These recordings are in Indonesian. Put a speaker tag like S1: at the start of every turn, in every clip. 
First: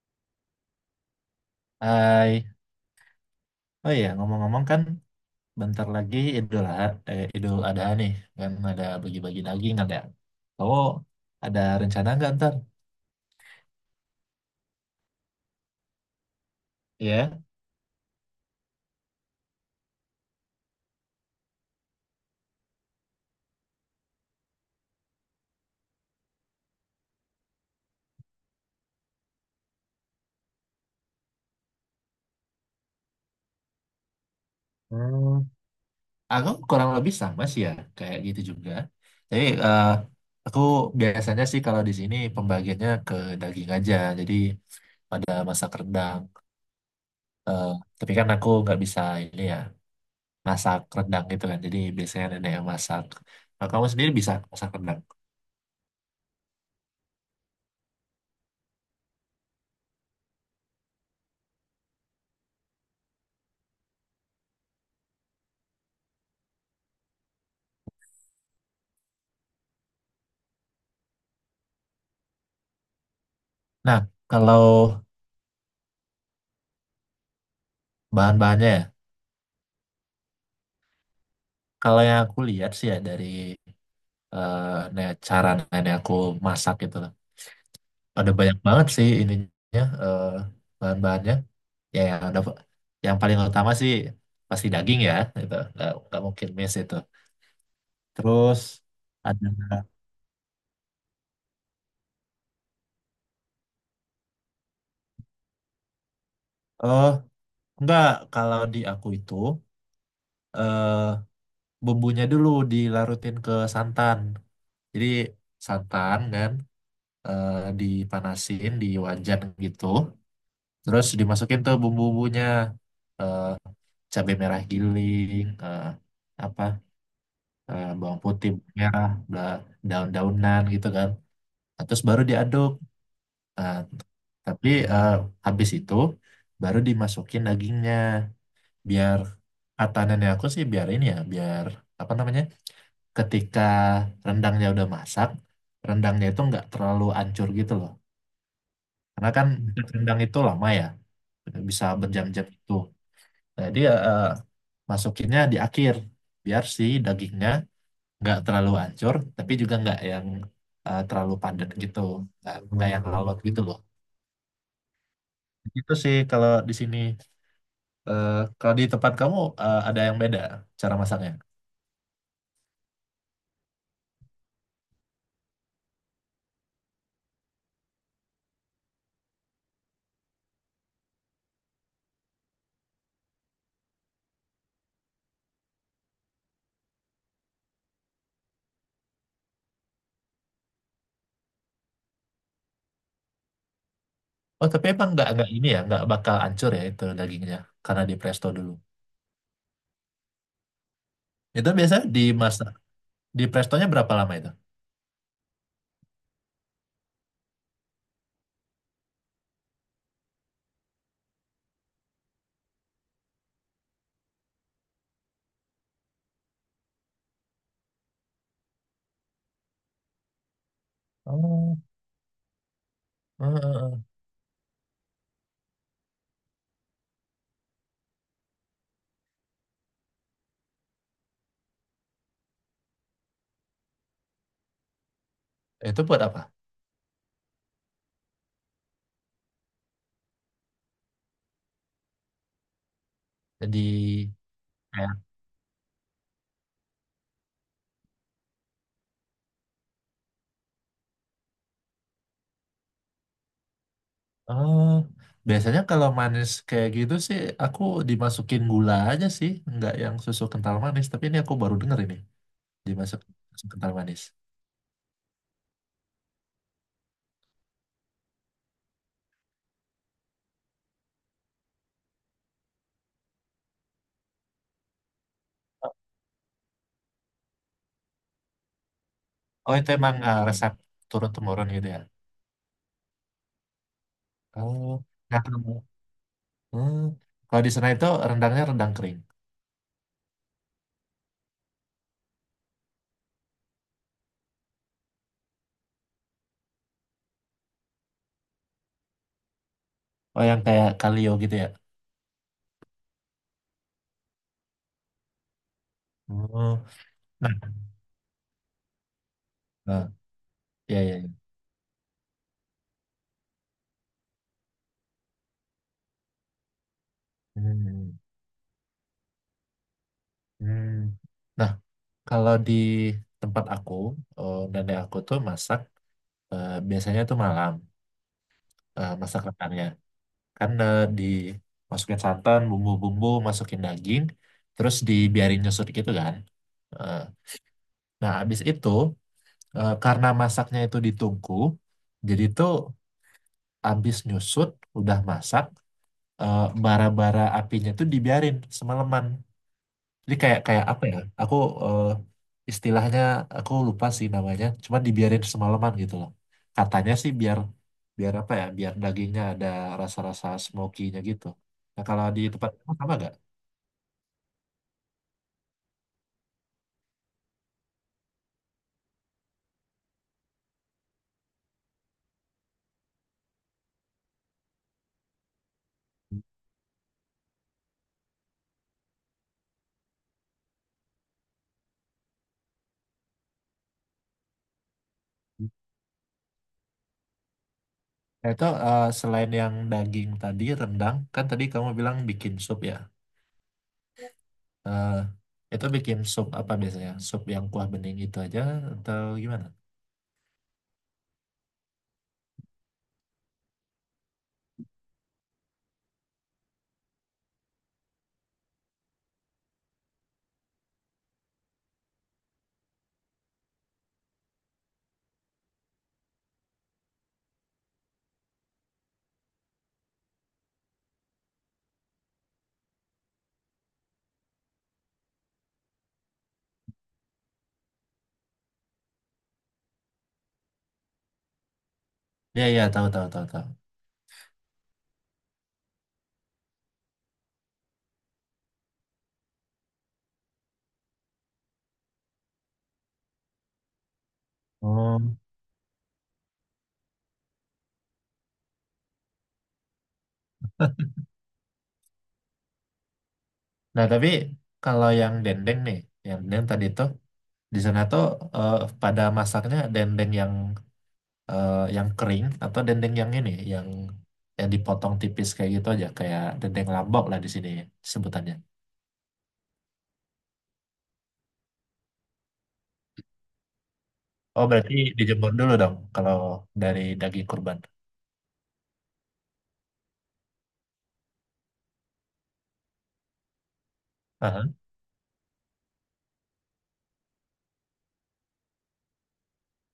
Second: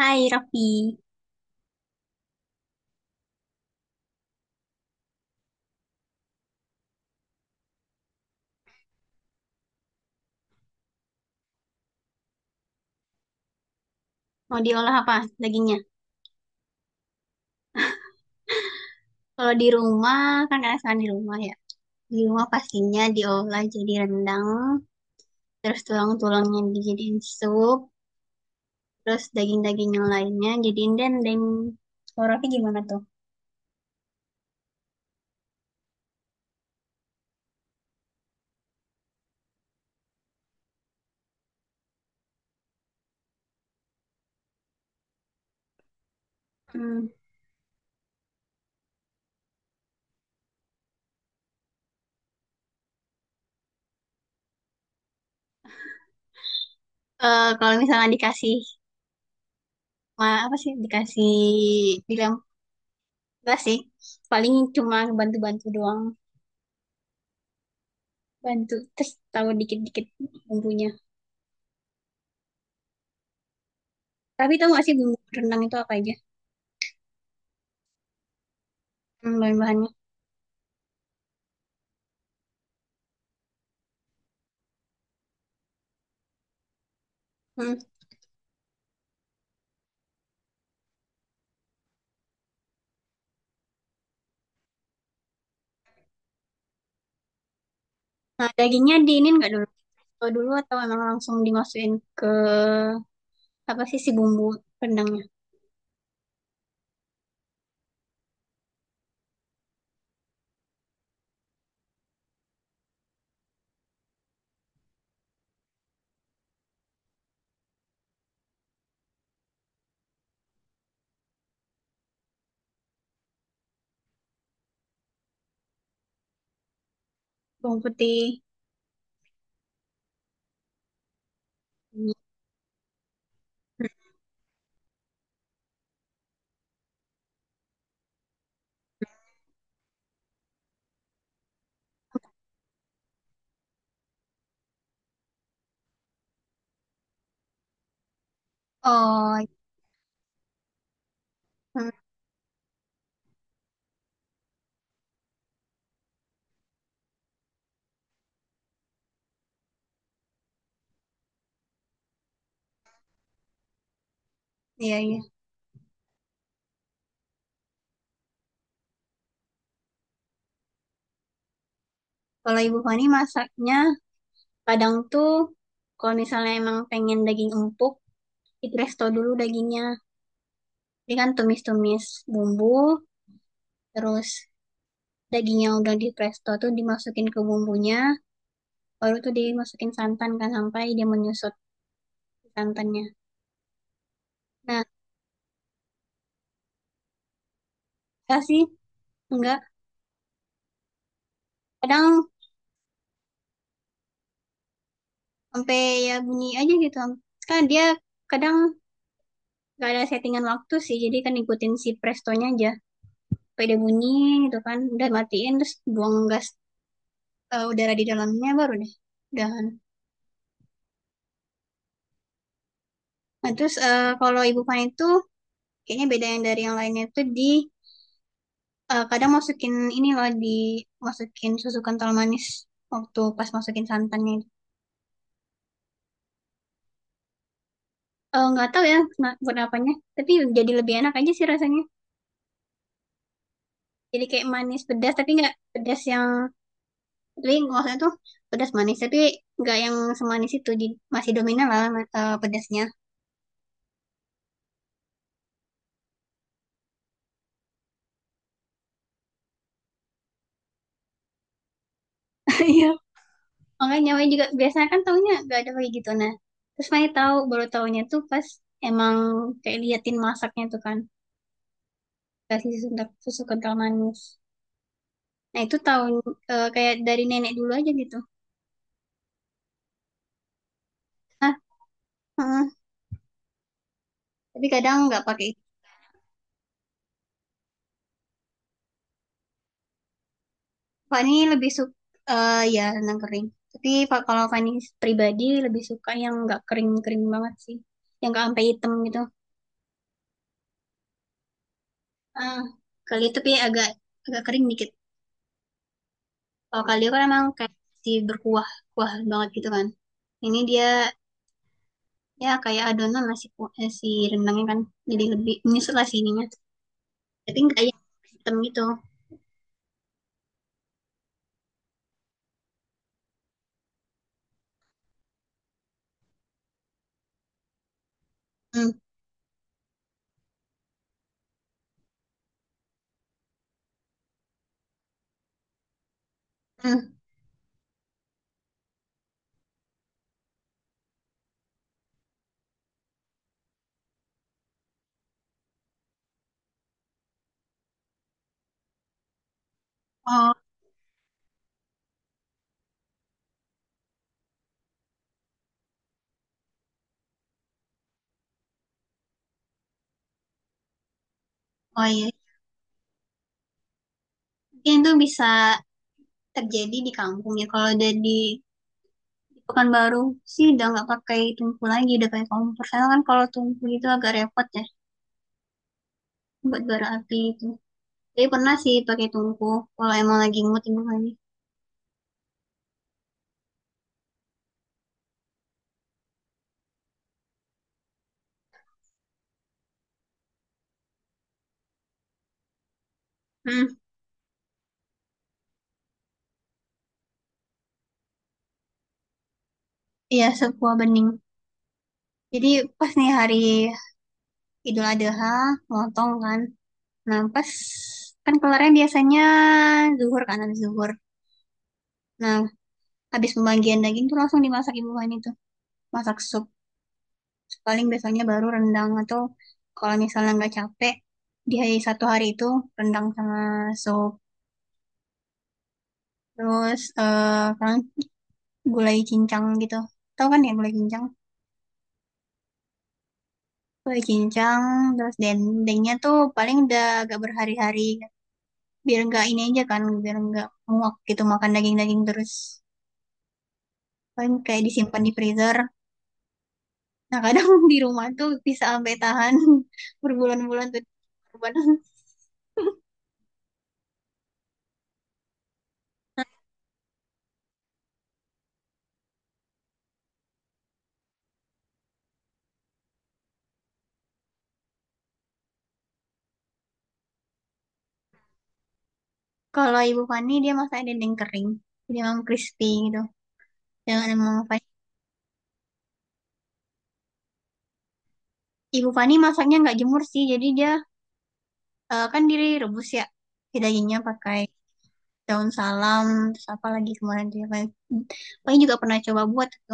S1: Hai Raffi,
S2: Hai, oh iya ngomong-ngomong kan bentar lagi Idul Adha nih, kan ada bagi-bagi daging kan ya. Kamu ada rencana nggak ntar?
S1: mau diolah apa dagingnya?
S2: Iya.
S1: Kalau di rumah, kan karena sekarang di rumah ya. Di rumah pastinya diolah jadi rendang, terus tulang-tulangnya dijadiin sup, terus daging-daging yang lainnya jadiin dendeng. Kalau Raffi gimana tuh?
S2: Hmm, aku kurang lebih sama sih ya kayak gitu juga. Tapi aku biasanya sih kalau di sini pembagiannya ke daging aja. Jadi pada masak rendang.
S1: Hmm.
S2: Eh, tapi kan aku nggak bisa ini ya, masak rendang gitu kan. Jadi biasanya nenek yang masak. Nah, kamu sendiri bisa masak rendang.
S1: Kalau misalnya dikasih, apa sih, dikasih bilang, enggak sih, paling cuma bantu-bantu doang. Bantu, terus tahu dikit-dikit bumbunya.
S2: Nah,
S1: Tapi
S2: kalau
S1: tahu nggak sih bumbu rendang itu apa aja?
S2: bahan-bahannya ya.
S1: Hmm, bahan-bahannya.
S2: Kalau yang aku lihat sih ya dari eh, cara nenek aku masak gitu loh.
S1: Hmm.
S2: Ada banyak banget sih ininya, bahan-bahannya. Ya yang ada, yang paling utama sih pasti daging ya gitu. Nggak mungkin miss itu.
S1: Nah,
S2: Terus
S1: dagingnya diinin
S2: ada,
S1: nggak dulu? Atau dulu atau emang langsung dimasukin ke apa sih si bumbu rendangnya?
S2: oh enggak, kalau di aku itu eh bumbunya dulu dilarutin ke santan. Jadi santan kan eh, dipanasin di wajan gitu. Terus dimasukin tuh bumbu-bumbunya, eh cabai merah giling, apa,
S1: Bawang
S2: bawang
S1: putih.
S2: putih merah, bla, daun-daunan gitu kan. Nah, terus baru diaduk. Nah, tapi habis itu baru dimasukin dagingnya, biar kata nenek aku sih biar ini ya, biar apa namanya? Ketika rendangnya udah masak, rendangnya itu nggak terlalu ancur gitu loh. Karena
S1: Oh,
S2: kan, hmm, rendang itu lama ya, bisa
S1: hmm,
S2: berjam-jam itu. Jadi eh, masukinnya di akhir biar si dagingnya nggak terlalu hancur tapi juga nggak yang terlalu padat gitu, nggak yang lalot gitu loh.
S1: iya iya.
S2: Itu sih kalau di sini. Eh, Kalau di tempat kamu ada yang beda cara masaknya?
S1: Kalau Ibu Fani masaknya kadang tuh kalau misalnya emang pengen daging empuk, di presto dulu dagingnya. Jadi kan tumis-tumis bumbu, terus daging yang udah di presto tuh dimasukin ke bumbunya, baru tuh dimasukin santan kan sampai dia menyusut santannya.
S2: Oh
S1: Nah,
S2: tapi emang nggak ini ya, nggak bakal hancur ya itu dagingnya karena di
S1: enggak
S2: presto
S1: sih,
S2: dulu?
S1: enggak.
S2: Itu biasanya
S1: Kadang
S2: dimasak di prestonya berapa lama itu?
S1: sampai ya bunyi aja gitu kan dia kadang gak ada settingan waktu sih jadi kan ikutin si prestonya aja sampai dia bunyi gitu kan udah matiin terus buang gas udara di dalamnya baru deh udahan.
S2: Oh, eh,
S1: Nah terus
S2: eh,
S1: kalau ibu pan itu kayaknya beda yang dari yang lainnya itu di kadang masukin ini loh di masukin susu kental manis waktu pas masukin santannya.
S2: eh. itu buat apa?
S1: Nggak tahu ya buat apanya tapi jadi lebih enak aja sih rasanya,
S2: Jadi,
S1: jadi kayak manis pedas tapi nggak pedas yang, tapi kalau tuh pedas manis tapi nggak yang semanis itu di, masih dominan lah pedasnya.
S2: oh, biasanya kalau manis kayak gitu sih aku dimasukin gula aja sih, nggak yang susu kental manis. Tapi ini aku baru denger ini
S1: Iya.
S2: dimasukin susu kental
S1: Makanya
S2: manis.
S1: Maya juga biasanya kan taunya nggak ada kayak gitu, nah terus Maya tahu baru taunya tuh pas emang kayak liatin masaknya tuh kan kasih susu, susu kental manis, nah itu tahun kayak dari nenek dulu aja gitu.
S2: Oh itu emang resep turun
S1: Ah,
S2: temurun gitu ya?
S1: heeh. Tapi
S2: Oh,
S1: kadang nggak
S2: nggak
S1: pakai itu.
S2: tahu. Hmm. Kalau di sana itu rendangnya rendang kering.
S1: Fani lebih suka ya renang kering tapi Pak kalau Fani pribadi lebih suka yang nggak kering-kering banget sih, yang nggak sampai hitam gitu.
S2: Oh yang kayak kalio gitu ya?
S1: Ah, kali itu kayak agak agak kering dikit. Kalau
S2: Oh,
S1: kalio kan emang
S2: nah,
S1: kayak masih berkuah, kuah banget gitu kan.
S2: nah,
S1: Ini dia
S2: ya ya, ya.
S1: ya kayak adonan masih si rendangnya kan jadi lebih menyusut lah si ininya. Tapi nggak yang
S2: Hmm.
S1: hitam gitu.
S2: Hmm. Nah kalau di tempat aku, oh, nenek aku tuh masak, biasanya tuh malam
S1: Hmm,
S2: masak rendangnya. Karena dimasukin santan, bumbu-bumbu, masukin daging, terus dibiarin nyusut gitu kan.
S1: hmm.
S2: Eh, nah abis itu, karena masaknya itu ditungku, jadi tuh abis nyusut udah masak, bara-bara apinya tuh dibiarin semalaman, jadi
S1: Oh
S2: kayak kayak apa ya? Aku, eh, istilahnya aku lupa sih namanya. Cuman dibiarin semalaman gitu loh. Katanya sih biar, biar apa ya? Biar dagingnya ada rasa-rasa smoky-nya gitu. Nah
S1: oh
S2: kalau
S1: iya.
S2: di tempat kamu sama gak?
S1: Mungkin itu bisa terjadi di kampung ya. Kalau udah di Pekanbaru sih udah nggak pakai tungku lagi, udah pakai kompor. Karena kan kalau tungku itu agak repot ya buat bara api itu. Jadi pernah sih pakai tungku kalau emang lagi mood ini lagi.
S2: Nah itu selain yang daging tadi rendang, kan tadi kamu bilang bikin sup ya.
S1: Hmm.
S2: Eh, itu bikin sup apa biasanya? Sup yang kuah bening itu aja atau gimana?
S1: Iya, sebuah bening. Jadi pas nih hari Idul Adha, lontong kan. Nah, pas kan kelarnya biasanya zuhur kan, habis zuhur. Nah, habis pembagian daging tuh langsung dimasak ibu kan itu. Masak sup. Paling biasanya baru rendang atau kalau misalnya nggak capek, di hari satu hari itu rendang sama sup. Terus eh kan gulai cincang gitu. Tahu kan ya gulai cincang?
S2: Ya ya, tahu tahu tahu tahu.
S1: Gulai cincang, terus dendengnya tuh paling udah agak berhari-hari, biar nggak ini aja kan biar nggak muak gitu makan daging-daging terus, paling kayak disimpan di
S2: Hmm.
S1: freezer. Nah kadang di rumah tuh bisa sampai tahan berbulan-bulan tuh korban.
S2: Nah tapi kalau yang dendeng nih, yang dendeng tadi itu di sana tuh, eh, pada masaknya dendeng yang yang kering atau dendeng yang ini yang dipotong tipis kayak gitu aja kayak dendeng lambok lah di sini sebutannya.
S1: Kalau Ibu Fani dia masak dendeng kering jadi emang crispy gitu, jangan emang
S2: Oh
S1: Fani-
S2: berarti dijemur dulu dong kalau dari daging kurban.
S1: Ibu Fani masaknya nggak jemur sih jadi dia kan direbus ya si dagingnya pakai
S2: Aha.
S1: daun salam terus apa lagi kemarin dia pakai, paling juga pernah coba buat gitu.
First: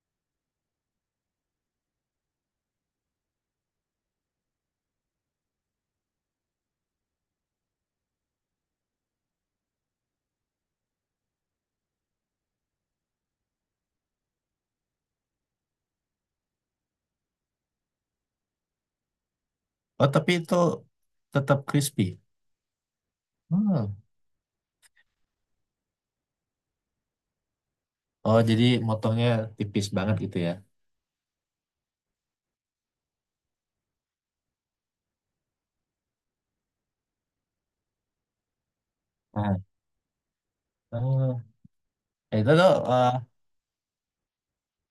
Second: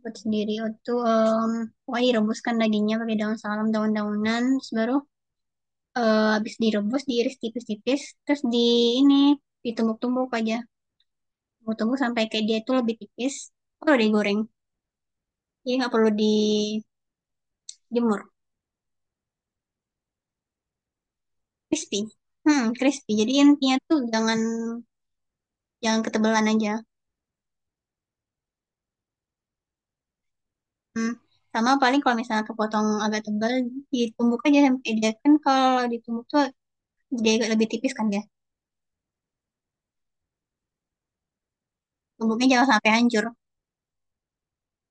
S1: Buat sendiri itu em, pokoknya direbuskan dagingnya pakai daun salam daun-daunan terus baru habis direbus diiris tipis-tipis terus di ini ditumbuk-tumbuk aja, tumbuk-tumbuk sampai kayak dia itu lebih tipis baru digoreng jadi nggak perlu dijemur.
S2: Oh tapi itu tetap
S1: Crispy,
S2: crispy.
S1: hmm crispy, jadi intinya
S2: Hmm.
S1: tuh jangan jangan ketebalan aja.
S2: Oh jadi motongnya tipis banget gitu ya.
S1: Hmm. Sama paling kalau misalnya kepotong agak tebal ditumbuk aja sampai dia kan kalau ditumbuk tuh dia agak lebih tipis kan ya,
S2: Ah. Oh,
S1: tumbuknya
S2: itu
S1: jangan
S2: tuh,
S1: sampai
S2: eh,
S1: hancur.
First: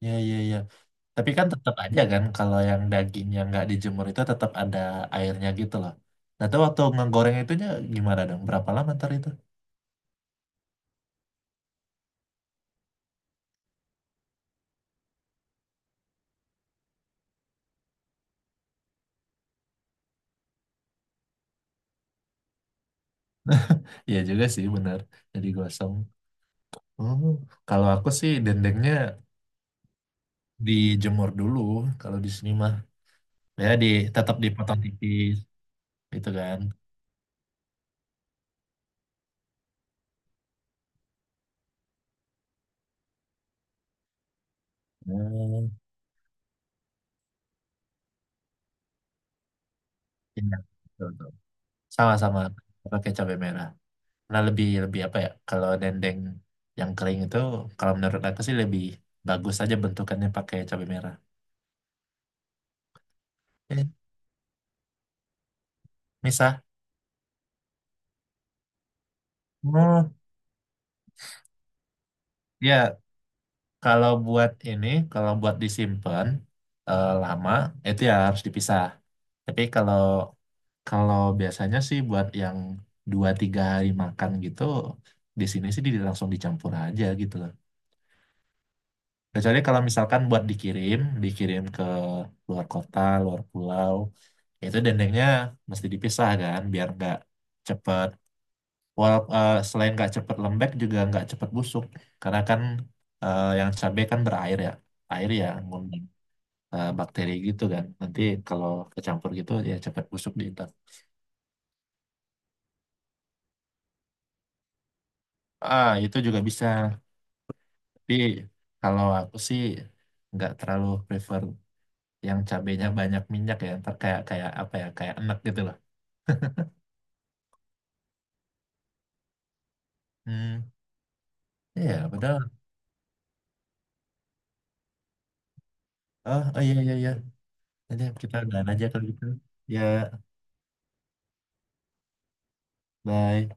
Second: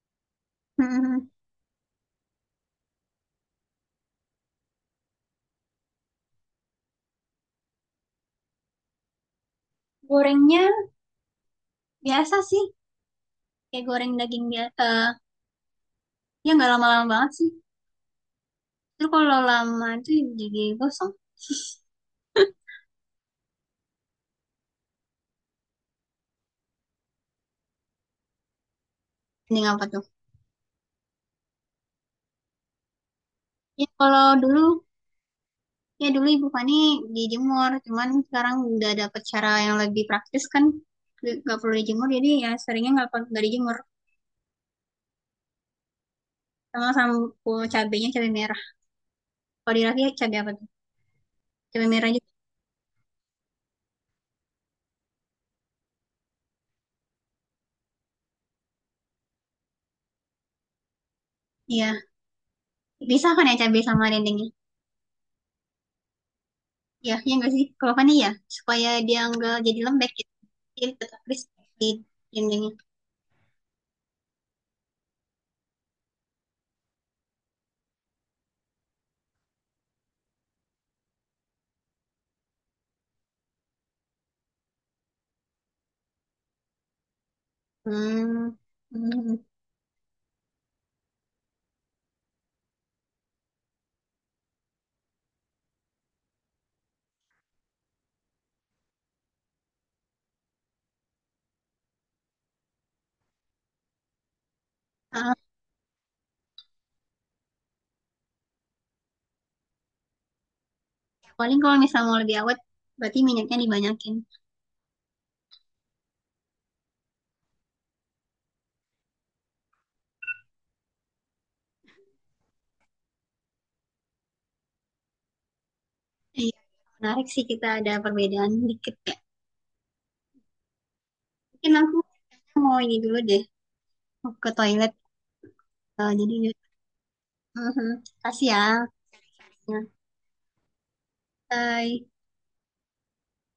S2: ya ya ya.
S1: Hmm.
S2: Tapi kan tetap aja kan kalau yang dagingnya nggak dijemur itu tetap ada airnya gitu loh. Nah, tuh waktu ngegoreng itunya gimana dong? Berapa lama ntar itu?
S1: Gorengnya biasa sih, kayak goreng daging dia. Ya nggak lama-lama banget sih. Terus kalau lama itu jadi gosong.
S2: Iya juga sih bener. Jadi gosong. Oh, kalau aku sih dendengnya
S1: Mending apa tuh?
S2: dijemur dulu kalau di sini mah. Ya di,
S1: Ya kalau
S2: tetap
S1: dulu,
S2: dipotong tipis
S1: ya dulu
S2: gitu
S1: ibu
S2: kan.
S1: pani dijemur. Cuman sekarang udah dapet cara yang lebih praktis kan. Nggak perlu dijemur, jadi ya seringnya nggak dijemur.
S2: Oh,
S1: Sama sama cabenya cabai merah. Kalau di Raffi cabai apa
S2: iya.
S1: tuh?
S2: Betul, betul.
S1: Cabai merah juga.
S2: Sama-sama pakai cabai merah. Nah, lebih lebih apa ya? Kalau dendeng yang kering itu kalau menurut aku sih lebih bagus aja bentukannya pakai cabai merah.
S1: Iya, bisa kan ya cabai
S2: Eh,
S1: sama dendengnya?
S2: Misah.
S1: Ya, ya nggak sih? Kalau pani ya, supaya dia nggak jadi
S2: Hmm,
S1: lembek gitu. Jadi tetap crispy dendengnya.
S2: ya kalau buat ini, kalau buat disimpan lama itu ya harus dipisah. Tapi kalau Kalau biasanya sih buat yang 2 3 hari makan gitu, di sini sih di-, langsung dicampur aja gitu loh.
S1: Hmm. Hmm.
S2: Kecuali kalau misalkan buat dikirim, dikirim ke luar kota, luar pulau, itu dendengnya mesti dipisah kan, biar nggak cepet. Walau selain nggak cepet lembek juga nggak cepet busuk karena kan yang cabai kan berair ya, air
S1: Ah,
S2: ya ngundang bakteri gitu kan. Nanti kalau kecampur gitu ya cepet busuk di intan.
S1: paling kalau misalnya mau lebih awet, berarti minyaknya dibanyakin.
S2: Ah itu juga bisa. Tapi kalau aku sih nggak terlalu prefer yang cabainya banyak minyak ya. Ntar kayak kayak apa ya kayak enak gitu loh.
S1: Iya, menarik sih kita ada perbedaan dikit ya.
S2: Hmm,
S1: Mungkin
S2: iya
S1: aku
S2: padahal.
S1: mau ini dulu deh, mau ke toilet. Jadi,
S2: Oh, oh iya iya iya.
S1: mhm,
S2: Jadi kita
S1: kasih ya.
S2: udahan aja kalau gitu. Ya,
S1: Ya. Bye.
S2: bye.